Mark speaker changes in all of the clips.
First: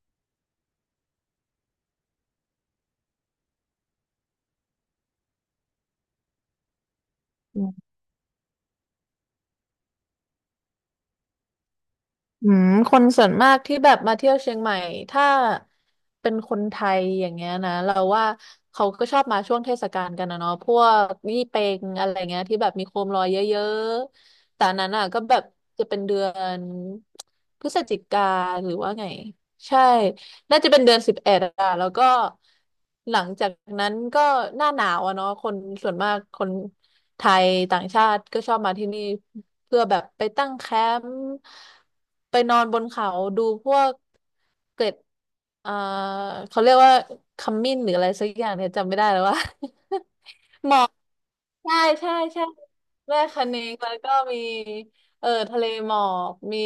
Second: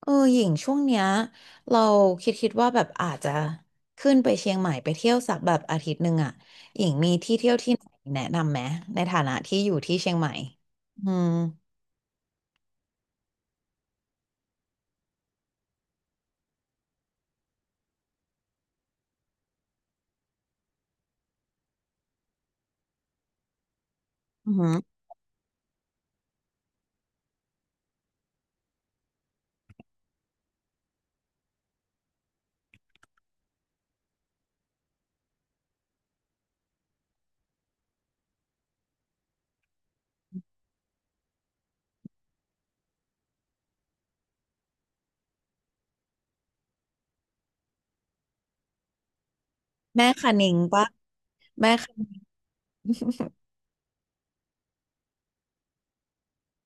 Speaker 1: หญิงช่วงเนี้ยเราคิดว่าแบบอาจจะขึ้นไปเชียงใหม่ไปเที่ยวสักแบบอาทิตย์หนึ่งอ่ะหญิงมีที่เที่ยว
Speaker 2: อื
Speaker 1: ที่ไหนแนะนำไหมในฐานะที่อยู่ที่เชียงใหม่อืม
Speaker 2: คนส่วนมากที่แบบมาเที่ยวเชียงใหม่ถ้าเป็นคนไทยอย่างเงี้ยนะเราว่าเขาก็ชอบมาช่วงเทศกาลกันนะเนาะพวกยี่เป็งอะไรเงี้ยที่แบบมีโคมลอยเยอะ
Speaker 1: อือ
Speaker 2: ๆแต่
Speaker 1: หื
Speaker 2: อั
Speaker 1: อ
Speaker 2: นนั้นอ่ะก็แบบจะเป็นเดือนพฤศจิกาหรือว่าไงใช่ น่าจะเป็นเดือน11อะแล้วก็หลังจากนั้นก็หน้าหนาวอะเนาะคนส่วนมากคนไทยต่างชาติก็ชอบมาที่นี่เพื่อแบบไปตั้งแคมป์ไปนอนบนเขาดูพวกเกล็ดเอ่อเขาเรียกว่าขมิ้นหรืออะไรสักอย่างเนี่ยจำไม่ได้แล้วว่า
Speaker 1: แม่คะนิง
Speaker 2: หมอ
Speaker 1: ปะ
Speaker 2: ก
Speaker 1: แม่
Speaker 2: ใช่
Speaker 1: คะ
Speaker 2: ใช่ใช่แม่คะเนงแล้วก็มีเออทะเลหมอกมี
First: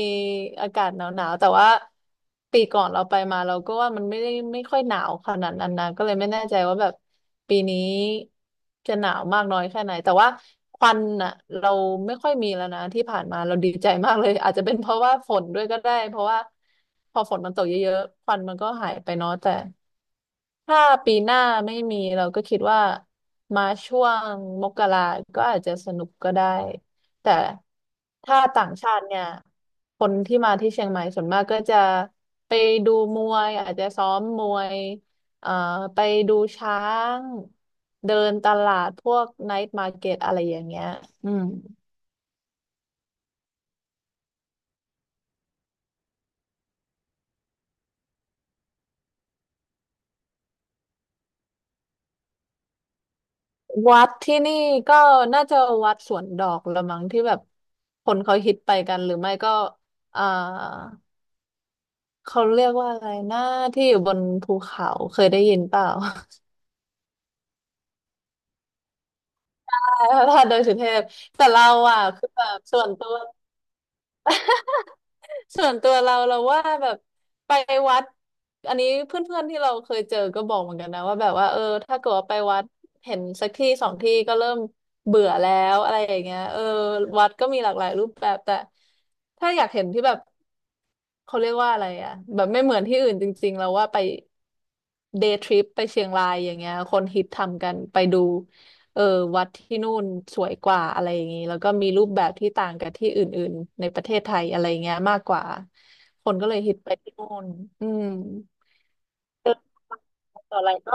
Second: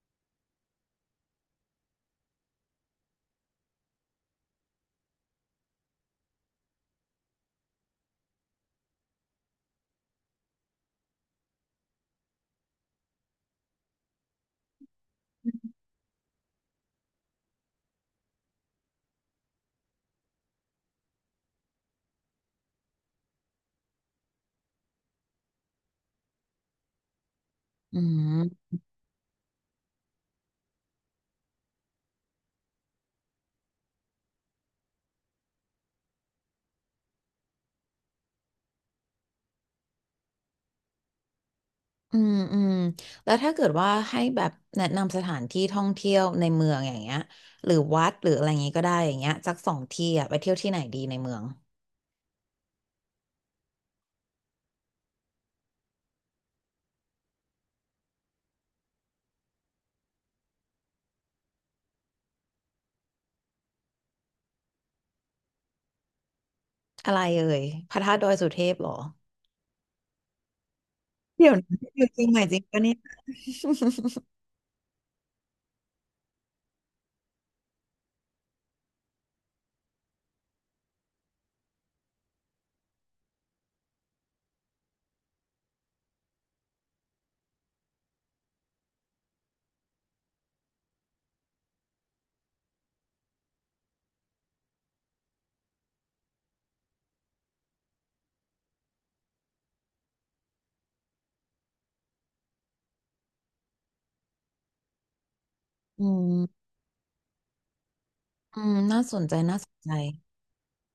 Speaker 2: อากาศหนาวๆแต่ว่าปีก่อนเราไปมาเราก็ว่ามันไม่ได้ไม่ค่อยหนาวขนาดนั้นนะก็เลยไม่แน่ใจว่าแบบปีนี้จะหนาวมากน้อยแค่ไหนแต่ว่าควันอ่ะเราไม่ค่อยมีแล้วนะที่ผ่านมาเราดีใจมากเลยอาจจะเป็นเพราะว่าฝนด้วยก็ได้เพราะว่าพอฝนมันตกเยอะๆควันมันก็หายไปเนาะแต่ ถ้าปีหน้าไม่มีเราก็คิดว่ามาช่วงมกราก็อาจจะสนุกก็ได้ แต่
Speaker 1: อื
Speaker 2: ถ้า
Speaker 1: ม
Speaker 2: ต่างชาติเนี่ย คนที่มาที่เชียงใหม่ส่วนมากก็จะไปดูมวยอาจจะซ้อมมวยเอ่อไปดูช้างเดินตลาดพวกไนท์มาร์เก็ตอะไรอย่างเงี้ยอืม
Speaker 1: อืมอืมแล้วถ้าเกิดว่าให้แบบแนะนำสถานที่ท่องเที่ยวในเมืองอย่างเงี้ยหรือวัดหรืออะไรอย่างงี้ก็ได้อย่างเงี้ยสักสองที่อ่ะไปเที่ยวที่ไหนดีในเมือง
Speaker 2: วัดที่นี่ก็น่าจะวัดสวนดอกละมั้งที่แบบคนเขาฮิตไปกันหรือไม่ก็เอ่า เขาเรียกว่าอะไรนะที่อยู่บนภูเขาเคยได้ยินเปล่า
Speaker 1: อะไรเอ่ยพระธาตุดอยสุเทพเหรอ
Speaker 2: พระธา ตุดอยสุเทพแต่
Speaker 1: เดี๋ยว
Speaker 2: เรา
Speaker 1: นะอ
Speaker 2: อ่ะ
Speaker 1: ยู่เชี
Speaker 2: คื
Speaker 1: ยง
Speaker 2: อ
Speaker 1: ให
Speaker 2: แบ
Speaker 1: ม่จริ
Speaker 2: บ
Speaker 1: ง
Speaker 2: ส่
Speaker 1: ปะ
Speaker 2: วน
Speaker 1: เนี่ย
Speaker 2: ตัวส่วนตัวเราเราว่าแบบไปวัดอันนี้เพื่อนๆที่เราเคยเจอก็บอกเหมือนกันนะว่าแบบว่าเออถ้าเกิดว่าไปวัดเห็นสักที่สองที่ก็เริ่มเบื่อแล้วอะไรอย่างเงี้ยเออวัดก็มีหลากหลายรูปแบบแต่ถ้าอยากเห็นที่แบบ เขาเรียกว่าอะไรอ่ะแบบไม่เหมือนที่อื่นจริงๆแล้วว่าไปเดย์ทริปไปเชียงรายอย่างเงี้ยคนฮิตทำกันไปดูเออวัดที่นู่นสวยกว่าอะไรอย่างงี้แล้วก็มีรูปแบบที่ต่างกับที่อื่นๆในประเทศไทยอะไรเงี้ยมากกว่า
Speaker 1: อื
Speaker 2: คนก็เลย
Speaker 1: ม
Speaker 2: ฮิตไปที่นู่นอืม
Speaker 1: อืมน่าสนใจ
Speaker 2: เดิ
Speaker 1: น่า
Speaker 2: น
Speaker 1: สนใจ
Speaker 2: ต่ออะไรก็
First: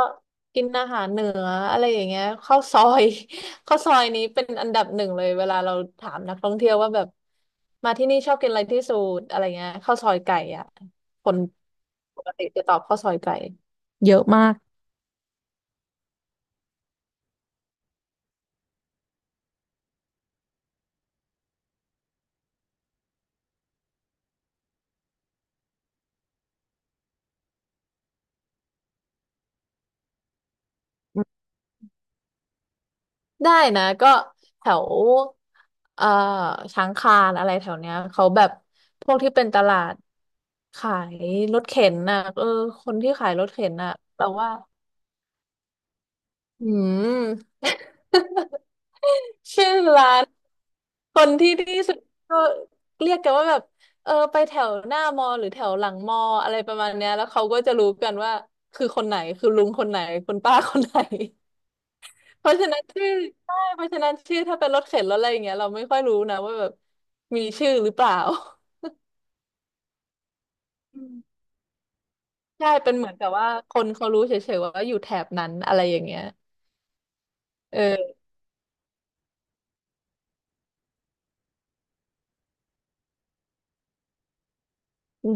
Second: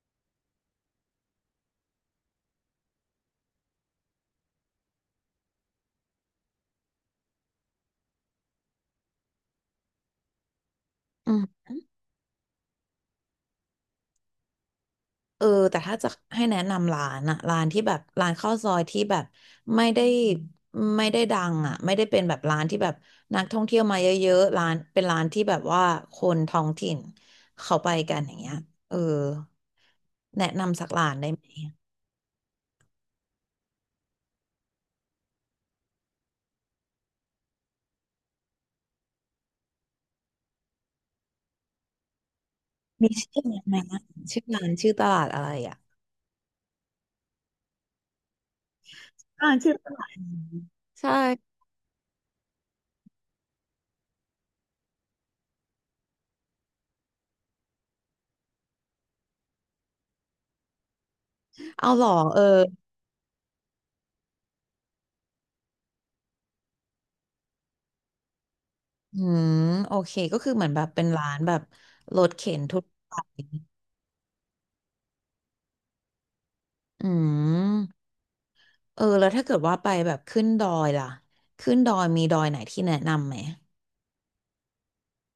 Speaker 2: กินอาหารเหนืออะไรอย่างเงี้ยข้าวซอย ข้าวซอยนี้เป็นอันดับหนึ่งเลยเวลาเราถามนักท่องเที่ยวว่าแบบมาที่นี่ชอบกินอะไรที่สุดอะไรเงี้ยข้าวซอยไก่อ่ะค
Speaker 1: อื
Speaker 2: น
Speaker 1: ม
Speaker 2: ปกติจะตอบข้าวซอยไก่เยอะมาก
Speaker 1: เออแต่ถ้าจะให้แนะนำร้านอะร้านที่แบบร้านข้าวซอยที่แบบไม่ได้ไม่ได้ดังอะไม่ได้เป็นแบบร้านที่แบบนักท่องเที่ยวมาเยอะๆร้านเป็นร้านที่แบบว่าคนท้องถิ่นเขาไปกันอย่างเงี้ยเออแนะนำสักร้านได้ไหม
Speaker 2: ได้นะก็แถวเอ่อช้างคานอะไรแถวเนี้ยเขาแบบพวกที่เป็นตลาดขายรถเข็นน่ะเออคน
Speaker 1: มี
Speaker 2: ที่ขาย
Speaker 1: ชื่
Speaker 2: ร
Speaker 1: อ
Speaker 2: ถ
Speaker 1: ร้าน
Speaker 2: เข็
Speaker 1: ไห
Speaker 2: น
Speaker 1: ม
Speaker 2: น่ะ
Speaker 1: นะ
Speaker 2: แรา
Speaker 1: ชื่อ
Speaker 2: ว่า
Speaker 1: ร้านชื่อตลาดอะไรอะ
Speaker 2: อืม
Speaker 1: อ่า
Speaker 2: ชื่
Speaker 1: ชื่
Speaker 2: อ
Speaker 1: อตลาด
Speaker 2: ร้า
Speaker 1: อื
Speaker 2: น
Speaker 1: มใช่
Speaker 2: คนที่ที่สุดก็เรียกกันว่าแบบเออไปแถวหน้ามอหรือแถวหลังมออะไรประมาณเนี้ยแล้วเขาก็จะรู้กันว่าคือคนไหนคือลุงคนไหนคุณป้าคนไหน
Speaker 1: เอาเหรอเออ
Speaker 2: เพราะฉะนั้นชื่อใช่เพราะฉะนั้นชื่อถ้าเป็นรถเข็นรถอะไรอย่างเงี้ยเราไม่ค่อยรู้นะว่าแบบมีชื่อหรือเปล่า
Speaker 1: อืมโอเคก็คือเหมือนแบบ
Speaker 2: อื
Speaker 1: เป็นร้าน
Speaker 2: ม
Speaker 1: แบบรถเข็น
Speaker 2: ใช่
Speaker 1: ทั่ว
Speaker 2: เป็นเหมื
Speaker 1: ไป
Speaker 2: อนกับว่าคนเขารู้เฉยๆว่าอยู่แถบนั้นอะไรอย่างเงี้ย
Speaker 1: อืม
Speaker 2: เออ
Speaker 1: เออแล้วถ้าเกิดว่าไปแบบขึ้นดอยล่ะขึ้นดอยมีดอยไหนที่แนะนำไหม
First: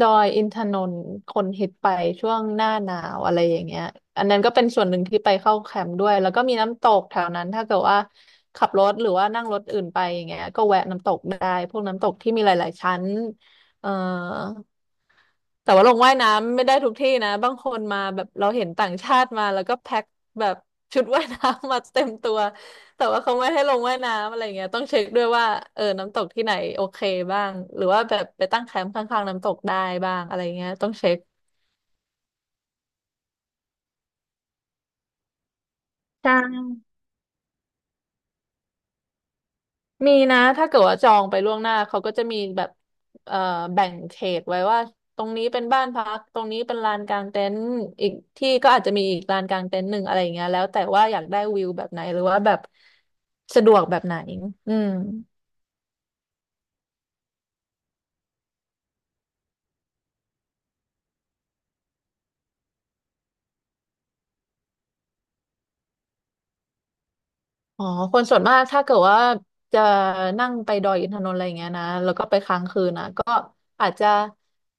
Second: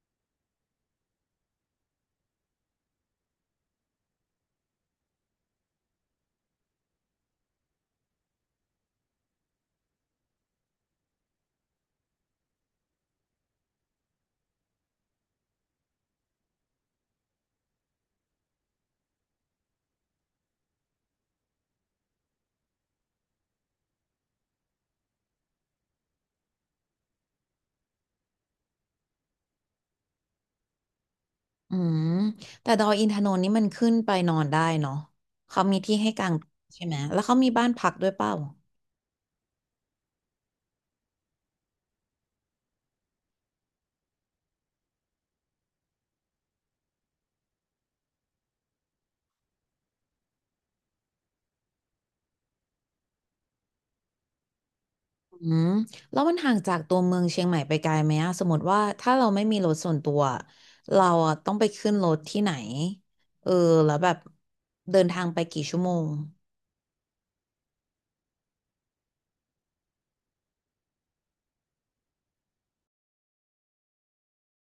Speaker 2: ดอยอินทนนท์คนฮิตไปช่วงหน้าหนาวอะไรอย่างเงี้ยอันนั้นก็เป็นส่วนหนึ่งที่ไปเข้าแคมป์ด้วยแล้วก็มีน้ำตกแถวนั้นถ้าเกิดว่าขับรถหรือว่านั่งรถอื่นไปอย่างเงี้ยก็แวะน้ำตกได้พวกน้ำตกที่มีหลายๆชั้นเอ่อ แต่ว่าลงว่ายน้ำไม่ได้ทุกที่นะบางคนมาแบบเราเห็นต่างชาติมาแล้วก็แพ็คแบบชุดว่ายน้ำมาเต็มตัวแต่ว่าเขาไม่ให้ลงว่ายน้ำอะไรเงี้ยต้องเช็คด้วยว่าเออน้ำตกที่ไหนโอเคบ้างหรือว่าแบบไปตั้งแคมป์ข้างๆน้ำตกได้บ้างอะไรเงี้ยต้องเช็ค
Speaker 1: อืมแต่ดอยอินทนนท์นี่มันขึ้นไปนอนได้เนาะเขามีที่ให้กา
Speaker 2: ใช่
Speaker 1: งใช่ไหมแล้วเขามีบ้านพักด้วยเปล่า
Speaker 2: มีนะถ้าเกิดว่าจองไปล่วงหน้าเขาก็จะมีแบบเอ่อแบ่งเขตไว้ว่าตรงนี้เป็นบ้านพักตรงนี้เป็นลานกางเต็นท์อีกที่ก็อาจจะมีอีกลานกางเต็นท์หนึ่งอะไรอย่างเงี้ยแล้วแต่ว่าอยากได้วิวแบบไหนหรือว่าแบบสะดวกแบบไหนอืม
Speaker 1: อืมแล้วมันห่างจากตัวเมืองเชียงใหม่ไปไกลไหมอะสมมติว่าถ้าเราไม่มีรถส่วนตัวเราอะต้องไปขึ้นรถที่ไหนเออแล้วแบบเดินทางไปกี่ชั่วโมง
Speaker 2: อ๋อคนส่วนมากถ้าเกิดว่าจะนั่งไปดอยอินทนนท์อะไรอย่างเงี้ยนะแล้วก็ไปค้างคืนนะก็อาจจะ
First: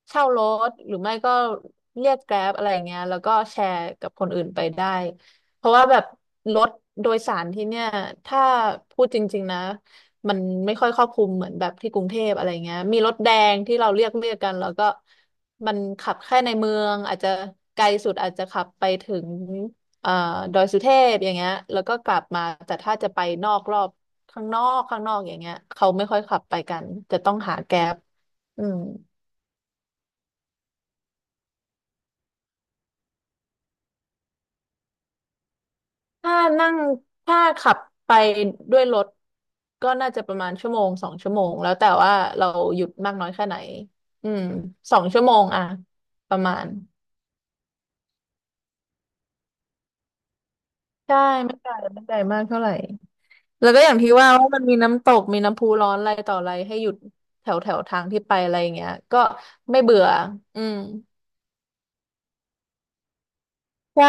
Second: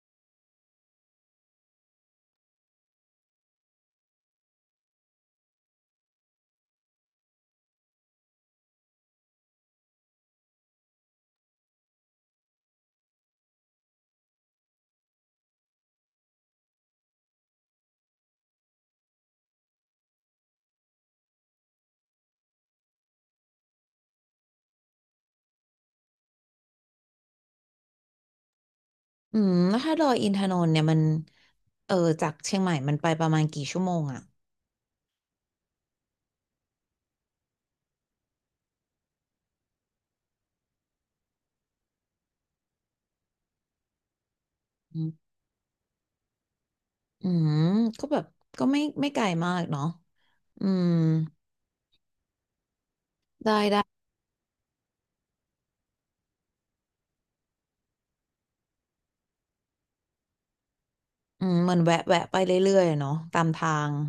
Speaker 2: เช่ารถหรือไม่ก็เรียกแกร็บอะไรอย่างเงี้ยแล้วก็แชร์กับคนอื่นไปได้เพราะว่าแบบรถโดยสารที่เนี่ยถ้าพูดจริงๆนะมันไม่ค่อยครอบคลุมเหมือนแบบที่กรุงเทพอะไรเงี้ยมีรถแดงที่เราเรียกกันแล้วก็มันขับแค่ในเมืองอาจจะไกลสุดอาจจะขับไปถึง เอ่อดอยสุเทพอย่างเงี้ยแล้วก็กลับมาแต่ถ้าจะไปนอกรอบข้างนอกข้างนอกอย่างเงี้ยเขาไม่ค่อยขับไปกันจะต้องหาแก๊ปอืม
Speaker 1: อืมแล้วถ้าดอยอินทนนท์เนี่ยมันเออจากเชียงใหม่มันไปประมาณกี่ชั่วโมงอะ
Speaker 2: ถ้านั่งถ้าขับไปด้วยรถก็น่าจะประมาณ1-2 ชั่วโมงแล้วแต่ว่าเราหยุดมากน้อยแค่ไหนอืมสองชั่วโมงอะประมาณ
Speaker 1: อืมก็แบบก็ไม่ไกลมากเนาะอืม
Speaker 2: ใช่ไม่ไกลไม่ไกลมากเท่าไหร่
Speaker 1: ได้
Speaker 2: แล้วก็
Speaker 1: ได้
Speaker 2: อย่างที่ว่าว่ามันมีน้ำตกมีน้ำพุร้อนอะไรต่ออะไรให้หยุดแถวแถวทางที่ไปอะไรอย่างเงี้ยก็ไม่เบื่ออืม
Speaker 1: อืมเหมือนแวะแวะไปเรื่อยๆเนาะตามทาง
Speaker 2: ใช่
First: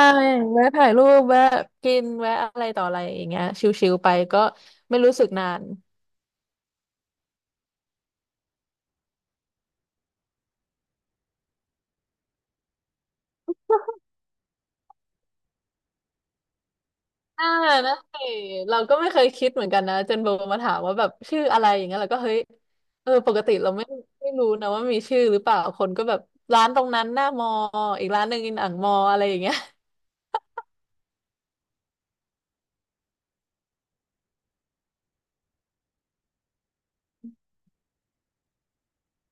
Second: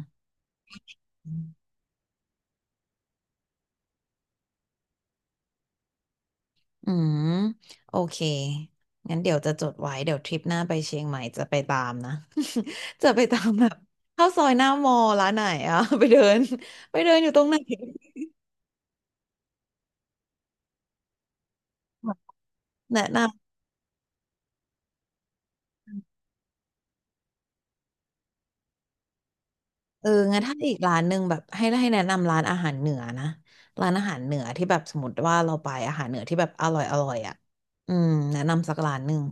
Speaker 2: แวะถ่ายรูปแวะกินแวะอะไรต่ออะไรอย่างเงี้ยชิลๆไปก็ไม่รู้สึกนาน
Speaker 1: อืมโอเคงั้นเดี๋ยวจะจดไว้เดี๋ยวทริปหน้าไปเชียงใหม่จะไปตามนะ จะไปตามแบบเข้าซอยหน้ามอลร้านไหนอะ ไปเดินอยู่ตร
Speaker 2: อ่า
Speaker 1: งไหน
Speaker 2: นะสิเราก็ไม่เคยคิดเหมือนกันนะจนโบมาถามว่าแบบชื่ออะไรอย่างเงี้ยเราก็เฮ้ย
Speaker 1: แนะ
Speaker 2: เออ
Speaker 1: น
Speaker 2: ปกติเราไม่ไม่รู้นะว่ามีชื่อหรือเปล่าคนก็แบบร้านตรงนั้นหน้ามออีกร้านหนึ่งอินอ่างมออะไรอย่างเงี้ย
Speaker 1: ำเอองั้นถ้าอีกร้านหนึ่งแบบให้แนะนำร้านอาหารเหนือนะร้านอาหารเหนือที่แบบสมมติว่าเราไปอาหารเหนือที่แบบอร่อยอร่อยอ่ะอืมแนะนำสักร้านหนึ่ง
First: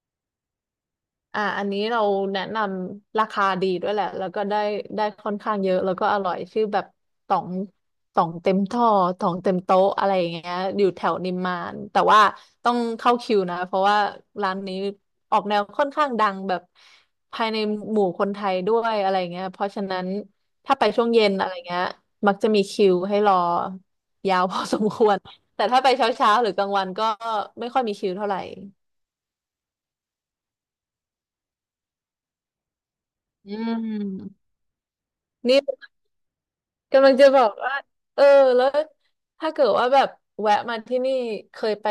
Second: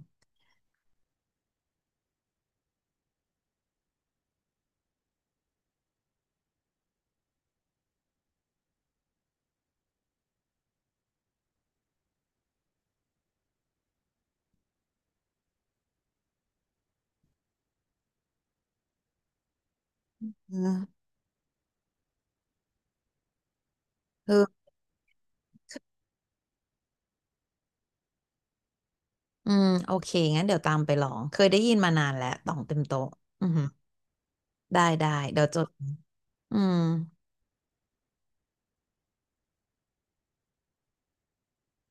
Speaker 2: อันนี้เราแนะนำราคาดีด้วยแหละแล้วก็ได้ค่อนข้างเยอะแล้วก็อร่อยชื่อแบบต่องต่องเต็มท่อต่องเต็มโต๊ะอะไรอย่างเงี้ยอยู่แถวนิมมานแต่ว่าต้องเข้าคิวนะเพราะว่าร้านนี้ออกแนวค่อนข้างดังแบบภายในหมู่คนไทยด้วยอะไรเงี้ยเพราะฉะนั้น
Speaker 1: เ
Speaker 2: ถ้าไป
Speaker 1: ออ
Speaker 2: ช่วงเย็นอะไรเงี้ยมักจะมีคิวให้รอ
Speaker 1: เอ
Speaker 2: ยาว
Speaker 1: อ
Speaker 2: พอสมควร แต่ถ้าไปเช้าๆหรือกลางวันก็ไม่ค่อยมีคิวเท่าไหร่
Speaker 1: อืมโอเคงั้นเดี๋ยวตามไปลองเคยได้ยินมานานแล้วต่องเต็มโต๊ะอือ
Speaker 2: อื
Speaker 1: หือ
Speaker 2: ม
Speaker 1: ได้ได้เดี๋ยว
Speaker 2: นี่
Speaker 1: จดอืม
Speaker 2: กำลังจะบอกว่าเออแล้วถ้าเกิดว่าแบบแวะมาที่นี่เคยไป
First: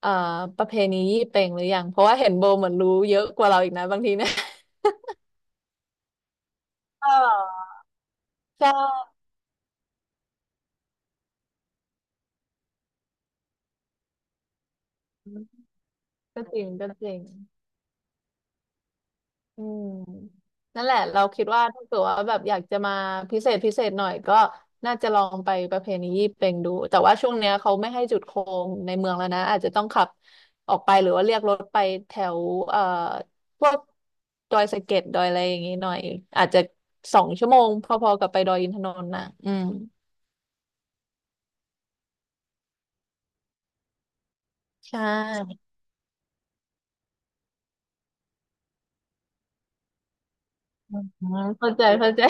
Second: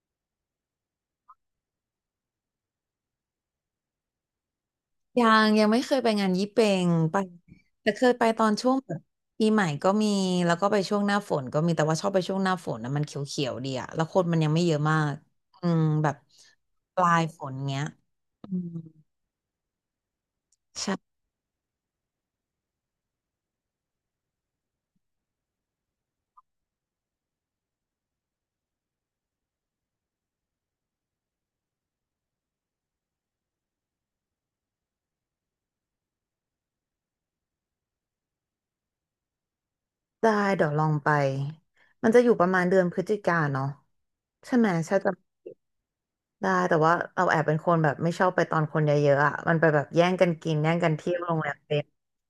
Speaker 2: เอ่อประเพณียี่เป็งหรือยังเพราะว่าเห็นโบเหมือนรู้เยอะกว่าเราอีกนะบางทีเนี่ย
Speaker 1: ยังไม่เคยไปงานยี่เป็ง ไป
Speaker 2: เออ
Speaker 1: แต่เคยไปตอนช่
Speaker 2: ใช่
Speaker 1: วงแบบปีใหม่ก็มีแล้วก็ไปช่วงหน้าฝนก็มีแต่ว่าชอบไปช่วงหน้าฝนนะมันเขียวๆดีอะแล้วคนมันยังไม่เยอะมากอืมแบบ
Speaker 2: ก็จริงก็
Speaker 1: ป
Speaker 2: จ
Speaker 1: ลา
Speaker 2: ริง
Speaker 1: ยฝนเงี้ยอืม
Speaker 2: อืมนั่นแหละ
Speaker 1: ใช่
Speaker 2: เราคิดว่าถ้าเกิดว่าแบบอยากจะมาพิเศษพิเศษหน่อยก็น่าจะลองไปประเพณียี่เป่งดูแต่ว่าช่วงเนี้ยเขาไม่ให้จุดโคมในเมืองแล้วนะอาจจะต้องขับออกไปหรือว่าเรียกรถไปแถวเอ่อพวกดอยสะเก็ดดอยอะไรอย่างงี้หน่อยอาจจะสองชั่วโมงพอๆกับไปดอยอินทนนท์นะอืม
Speaker 1: ได้เดี๋ยวลองไปมันจะอยู่ประมาณเดือนพฤศจิกาเนาะใช่ไหม
Speaker 2: ใช
Speaker 1: ใช่จะ
Speaker 2: ่
Speaker 1: ได้แต่ว่าเราแอบเป็นคนแบบไม่ชอบไปตอนคนเยอะๆอ่ะมันไปแบบแย่งกันกินแย่งกัน
Speaker 2: อื
Speaker 1: เที่ยวโรงแร
Speaker 2: ม
Speaker 1: ม
Speaker 2: เข้า
Speaker 1: เต็
Speaker 2: ใจ
Speaker 1: ม
Speaker 2: เข้าใจ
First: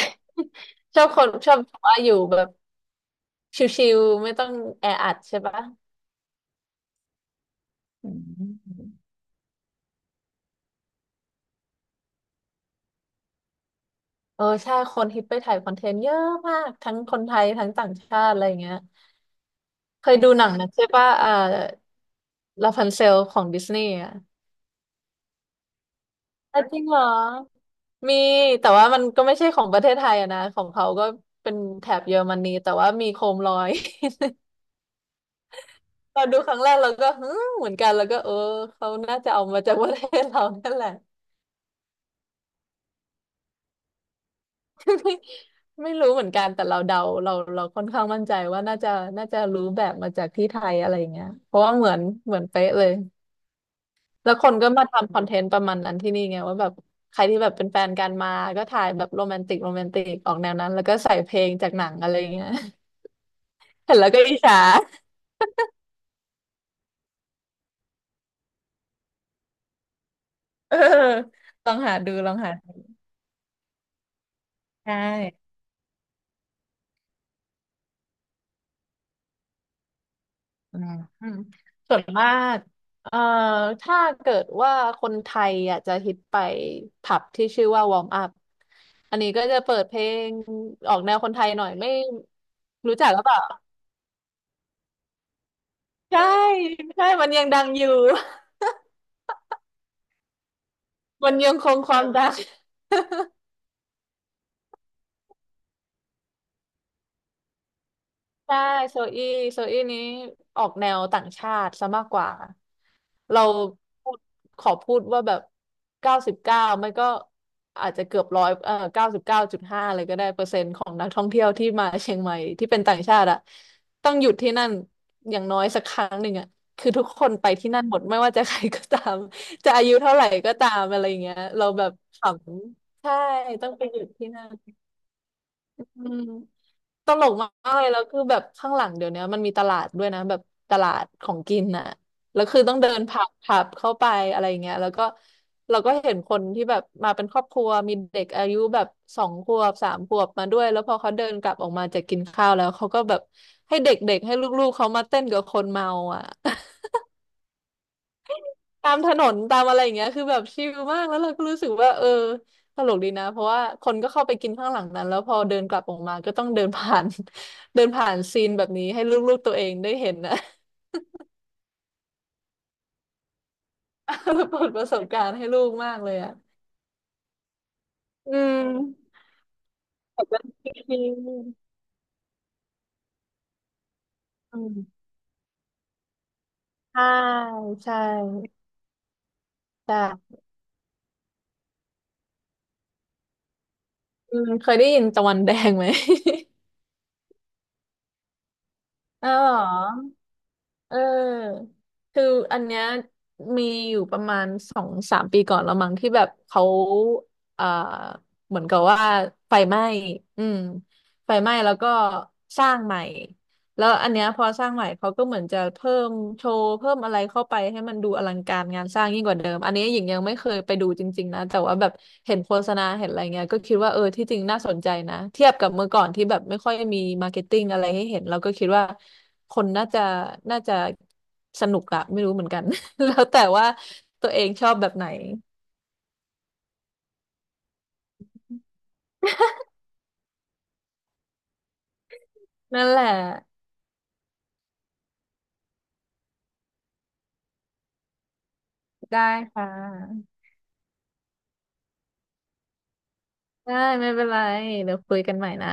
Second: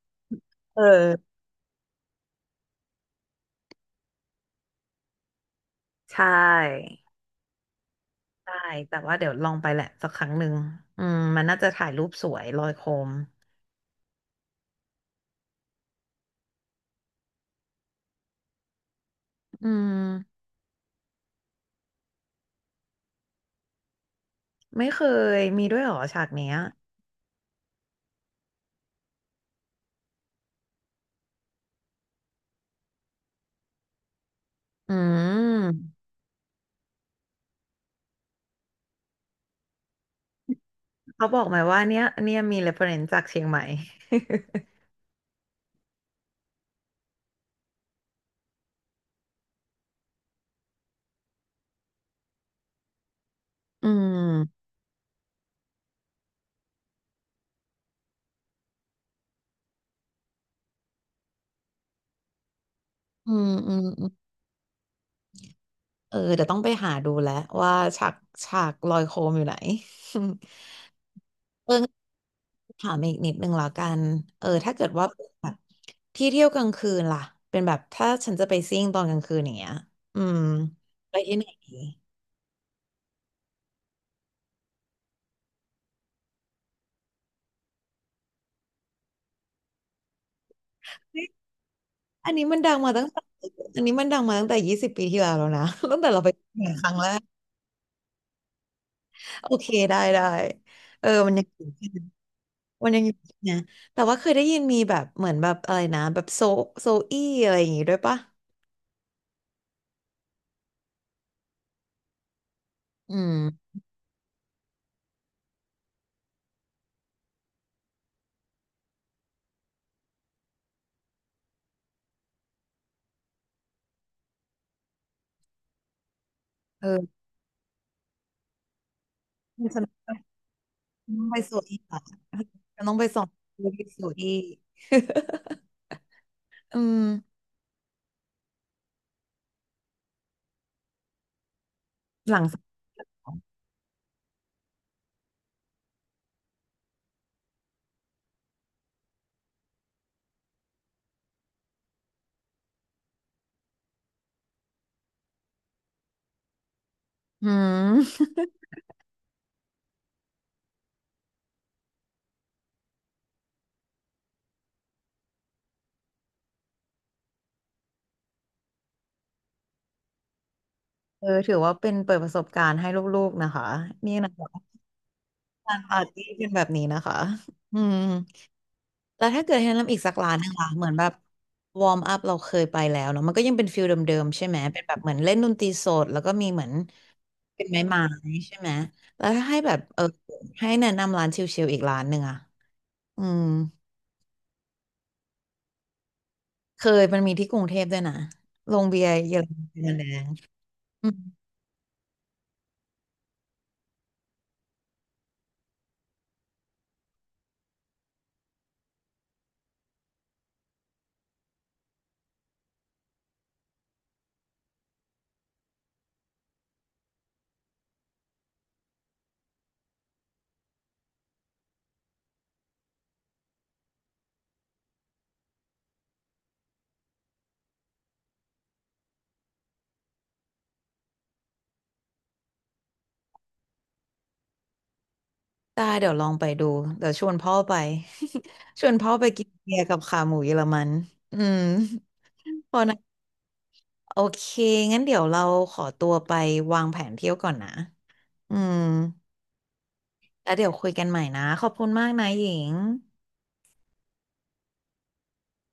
Speaker 1: เออ
Speaker 2: ชอบคนชอบว่าอยู่แบบชิวๆไม่ต้องแออัดใช่ปะ
Speaker 1: ใช่
Speaker 2: อื
Speaker 1: ได้แต่
Speaker 2: ม
Speaker 1: ว่าเดี๋ยวลองไปแหละสักครั้งหนึ่งอืมมันน่าจะถ่ายรูปสวยลอยโคม
Speaker 2: เออใช่คนฮิตไปถ่ายคอนเทนต์เยอะมากทั้งคนไทยทั้งต่างชาติอะไรอย่างเงี้ย
Speaker 1: อื
Speaker 2: เคยดูห
Speaker 1: ม
Speaker 2: นังนะใช่ป่ะลาพันเซลของดิสนีย์อ่ะ
Speaker 1: ไม่เคยมีด้วยเหรอฉากเนี้ย
Speaker 2: อ่ะจริงเหรอมีแต่ว่ามันก็ไม่ใช่ของประเทศไทยอะนะของเขาก็เป็นแถบเยอรมนีแต่ว่ามีโคมลอย
Speaker 1: อืม
Speaker 2: เราดูครั้งแรกเราก็ฮึมเหมือนกันแล้วก็เออเขาน่าจะเอามาจากประเทศเรานั่นแหละ
Speaker 1: เขาบอกไหมว่าเนี้ยเนี่ยมี reference จากเชียงใหม่
Speaker 2: ไม่ ไม่รู้เหมือนกันแต่เราเดาเราเราค่อนข้างมั่นใจว่าน่าจะรู้แบบมาจากที่ไทยอะไรอย่างเงี้ยเพราะว่าเหมือนเป๊ะเลย
Speaker 1: อื
Speaker 2: แล้วคน
Speaker 1: ม
Speaker 2: ก็มาทำคอนเทนต์ประมาณนั้นที่นี่ไงว่าแบบใครที่แบบเป็นแฟนกันมา ก็ถ่ายแบบโรแมนติกโรแมนติกออกแนวนั้นแล้วก็ใส่เพลงจากหนังอะไรอย่างเงี้ย
Speaker 1: อืมอืม
Speaker 2: เห็น
Speaker 1: อื
Speaker 2: แล้
Speaker 1: ม
Speaker 2: วก็อิจฉา
Speaker 1: เออเดี๋ยวต้องไปหาดูแล้วว่าฉากฉากลอยโคมอยู่ไหน
Speaker 2: เออล
Speaker 1: เอ
Speaker 2: อ
Speaker 1: อ
Speaker 2: งหาดูลองหาดู
Speaker 1: ถามอีกนิดนึงแล้วกันเออถ้าเกิ
Speaker 2: ใช
Speaker 1: ดว่าแบ
Speaker 2: ่
Speaker 1: บที่เที่ยวกลางคืนล่ะเป็นแบบถ้าฉันจะไปซิ่งตอนกลางคืนอย่างเงี้ยอืม
Speaker 2: อืม
Speaker 1: ไป
Speaker 2: อื
Speaker 1: ที่
Speaker 2: ม
Speaker 1: ไหนดี
Speaker 2: ส่วนมากเอ่อถ้าเกิดว่าคนไทยอ่ะจะฮิตไปผับที่ชื่อว่าวอร์มอัพอันนี้ก็จะเปิดเพลงออกแนวคนไทยหน่อยไม่
Speaker 1: อันนี้มันดังมา
Speaker 2: รู้
Speaker 1: ตั้
Speaker 2: จั
Speaker 1: ง
Speaker 2: กห
Speaker 1: แต่
Speaker 2: รือเปล่า
Speaker 1: อันนี้มันดังมาตั้งแต่20 ปีที่แล้วแล้วนะ ตั้งแต่เรา
Speaker 2: ใช่
Speaker 1: ไปครั้ง
Speaker 2: ใช่
Speaker 1: แรก
Speaker 2: มันยังดังอยู่
Speaker 1: โอเคได้ได้เออมั
Speaker 2: มั
Speaker 1: น
Speaker 2: น
Speaker 1: ยัง
Speaker 2: ยัง
Speaker 1: อยู่
Speaker 2: คง
Speaker 1: ที่
Speaker 2: ควา
Speaker 1: นั้
Speaker 2: ม
Speaker 1: น
Speaker 2: ดัง
Speaker 1: มันยังอยู่ที่ นะแต่ว่าเคยได้ยินมีแบบเหมือนแบบอะไรนะแบบโซโซอี้อะไรอย่างงี้ด้วยปะ
Speaker 2: ใช่โซอี้โซอี้นี้ออกแนวต่างชาติซะมากกว่า
Speaker 1: อื
Speaker 2: เรา
Speaker 1: ม
Speaker 2: พูดขอพูดว่าแบบเก้าสิบเก้าไม่ก็อาจจะเกือบร้อย99.5เลยก็ได้เปอร์เซ็นต์ของนักท่องเที่ยวที่มาเชียงใหม่ที่เป็นต่างชาติอะต้องหยุดที่นั่นอย่างน้อยสักครั้งหนึ่งอะคือทุก
Speaker 1: เออ
Speaker 2: คนไปที่นั่นหมดไม่ว่าจะใครก็ตาม
Speaker 1: มัน
Speaker 2: จะ
Speaker 1: ส
Speaker 2: อา
Speaker 1: นุก
Speaker 2: ยุเท่าไหร่ก็ตามอะไรอย่าง
Speaker 1: น้อง
Speaker 2: เงี้
Speaker 1: ไป
Speaker 2: ย
Speaker 1: สู่
Speaker 2: เรา
Speaker 1: ที่
Speaker 2: แบบ
Speaker 1: เหรอ
Speaker 2: ข
Speaker 1: น้อง
Speaker 2: ำ
Speaker 1: ไป
Speaker 2: ใช่
Speaker 1: ส่ง
Speaker 2: ต้อง
Speaker 1: ไป
Speaker 2: ไปหยุด
Speaker 1: สู่
Speaker 2: ที่
Speaker 1: ที่
Speaker 2: นั่น อืม
Speaker 1: อืม
Speaker 2: ตลกมากเลยแล้วคือแบบข้างหลังเดี๋ยวนี้มันมีตลาดด้วยนะแบบตลาดของกินน่ะ
Speaker 1: หลั
Speaker 2: แล้
Speaker 1: ง
Speaker 2: ว
Speaker 1: ส
Speaker 2: คื
Speaker 1: อ
Speaker 2: อต้องเดินผับ
Speaker 1: ง
Speaker 2: ผับเข้าไปอะไรเงี้ยแล้วก็เราก็เห็นคนที่แบบมาเป็นครอบครัวมีเด็กอายุแบบ2-3 ขวบมาด้วยแล้วพอเขาเดินกลับออกมาจากกินข้าวแล้วเขาก็แบบให้เด็กๆให้ลูกๆเขามาเต้นกับคนเมาอ่ะ
Speaker 1: อืม
Speaker 2: ตามถนนตามอะไรอย่างเงี้ยคือแบบชิลมากแล้วเราก็รู้สึกว่าเออตลกดีนะเพราะว่าคนก็เข้าไปกินข้างหลังนั้นแล้วพอเดินกลับออกมาก็ต้องเดินผ่าน เดินผ่านซีนแบบนี้ให้ลูกๆตัวเองได้เห็นนะ
Speaker 1: เออถือว่าเป็นเปิดประสบการณ์ให้ลูกๆนะคะนี่นะแบบ
Speaker 2: เปิดประสบการณ์ให้ลูก
Speaker 1: การ
Speaker 2: มา
Speaker 1: ปา
Speaker 2: ก
Speaker 1: ร์
Speaker 2: เลย
Speaker 1: ตี้
Speaker 2: อ่ะ
Speaker 1: เป็นแบบนี้นะคะอืม
Speaker 2: อืม
Speaker 1: แล้วถ้าเกิดให้แนะนำอีกสัก
Speaker 2: แบบ
Speaker 1: ร้าน
Speaker 2: ว่า
Speaker 1: หนึงล่ะ
Speaker 2: ชิ
Speaker 1: เหมือนแบบ
Speaker 2: ล
Speaker 1: วอร์มอัพเราเคยไปแล้วเนาะมันก็ยังเป็นฟิลเดิมๆใช่
Speaker 2: ๆ
Speaker 1: ไห
Speaker 2: อื
Speaker 1: ม
Speaker 2: ม
Speaker 1: เป็นแบบเหมือนเล่นดนตรีสดแล้วก็มีเหมือน
Speaker 2: ใช่
Speaker 1: เป็นไม้
Speaker 2: ใช่
Speaker 1: ไม้ใช่ไหมแล้วถ้าให้แบบ
Speaker 2: ใ
Speaker 1: เออ
Speaker 2: ช่
Speaker 1: ให้แนะนำร้านชิลๆอีกร้านหนึ่งอะอืม
Speaker 2: อืมเคยได้ยินตะวันแดงไหม
Speaker 1: เคยมันมีที่กรุงเทพด้วยนะโรงเบียร์
Speaker 2: อ๋
Speaker 1: เยอรมัน
Speaker 2: อ
Speaker 1: แดง
Speaker 2: เ
Speaker 1: อืม
Speaker 2: ออคืออันเนี้ยมีอยู่ประมาณ2-3 ปีก่อนแล้วมั้งที่แบบเขาอ่าเหมือนกับว่าไฟไหม้อืมไฟไหม้แล้วก็สร้างใหม่แล้วอันเนี้ยพอสร้างใหม่เขาก็เหมือนจะเพิ่มโชว์เพิ่มอะไรเข้าไปให้มันดูอลังการงานสร้างยิ่งกว่าเดิมอันนี้หญิงยังไม่เคยไปดูจริงๆนะแต่ว่าแบบเห็นโฆษณาเห็นอะไรเงี้ยก็คิดว่าเออที่จริงน่าสนใจนะเทียบกับเมื่อก่อนที่แบบไม่ค่อยมีมาร์เก็ตติ้งอะไรให้เห็นเราก็คิดว่า คนน่าจะสนุกอะไม่รู้เหมือนกัน แล้วแต่ว่าตัวเองชอบแบบไหน
Speaker 1: ได้เดี๋ยวลองไปดูเดี๋ยวชวนพ่อไป ชวนพ่อไปกินเบียร์กับขาหมูเยอรมัน อืมพอ
Speaker 2: นั่นแห
Speaker 1: นะ
Speaker 2: ละ
Speaker 1: โอเค งั้นเดี๋ยวเราขอตัวไปวางแผนเที่ยวก่อนนะ อืม
Speaker 2: ได้ค่ะ
Speaker 1: แล้วเดี๋ยวคุยกันใหม่นะ ขอบคุณมากนะหญิง
Speaker 2: ได้ไม่เป็นไรเดี๋ยวคุยกันใหม่นะ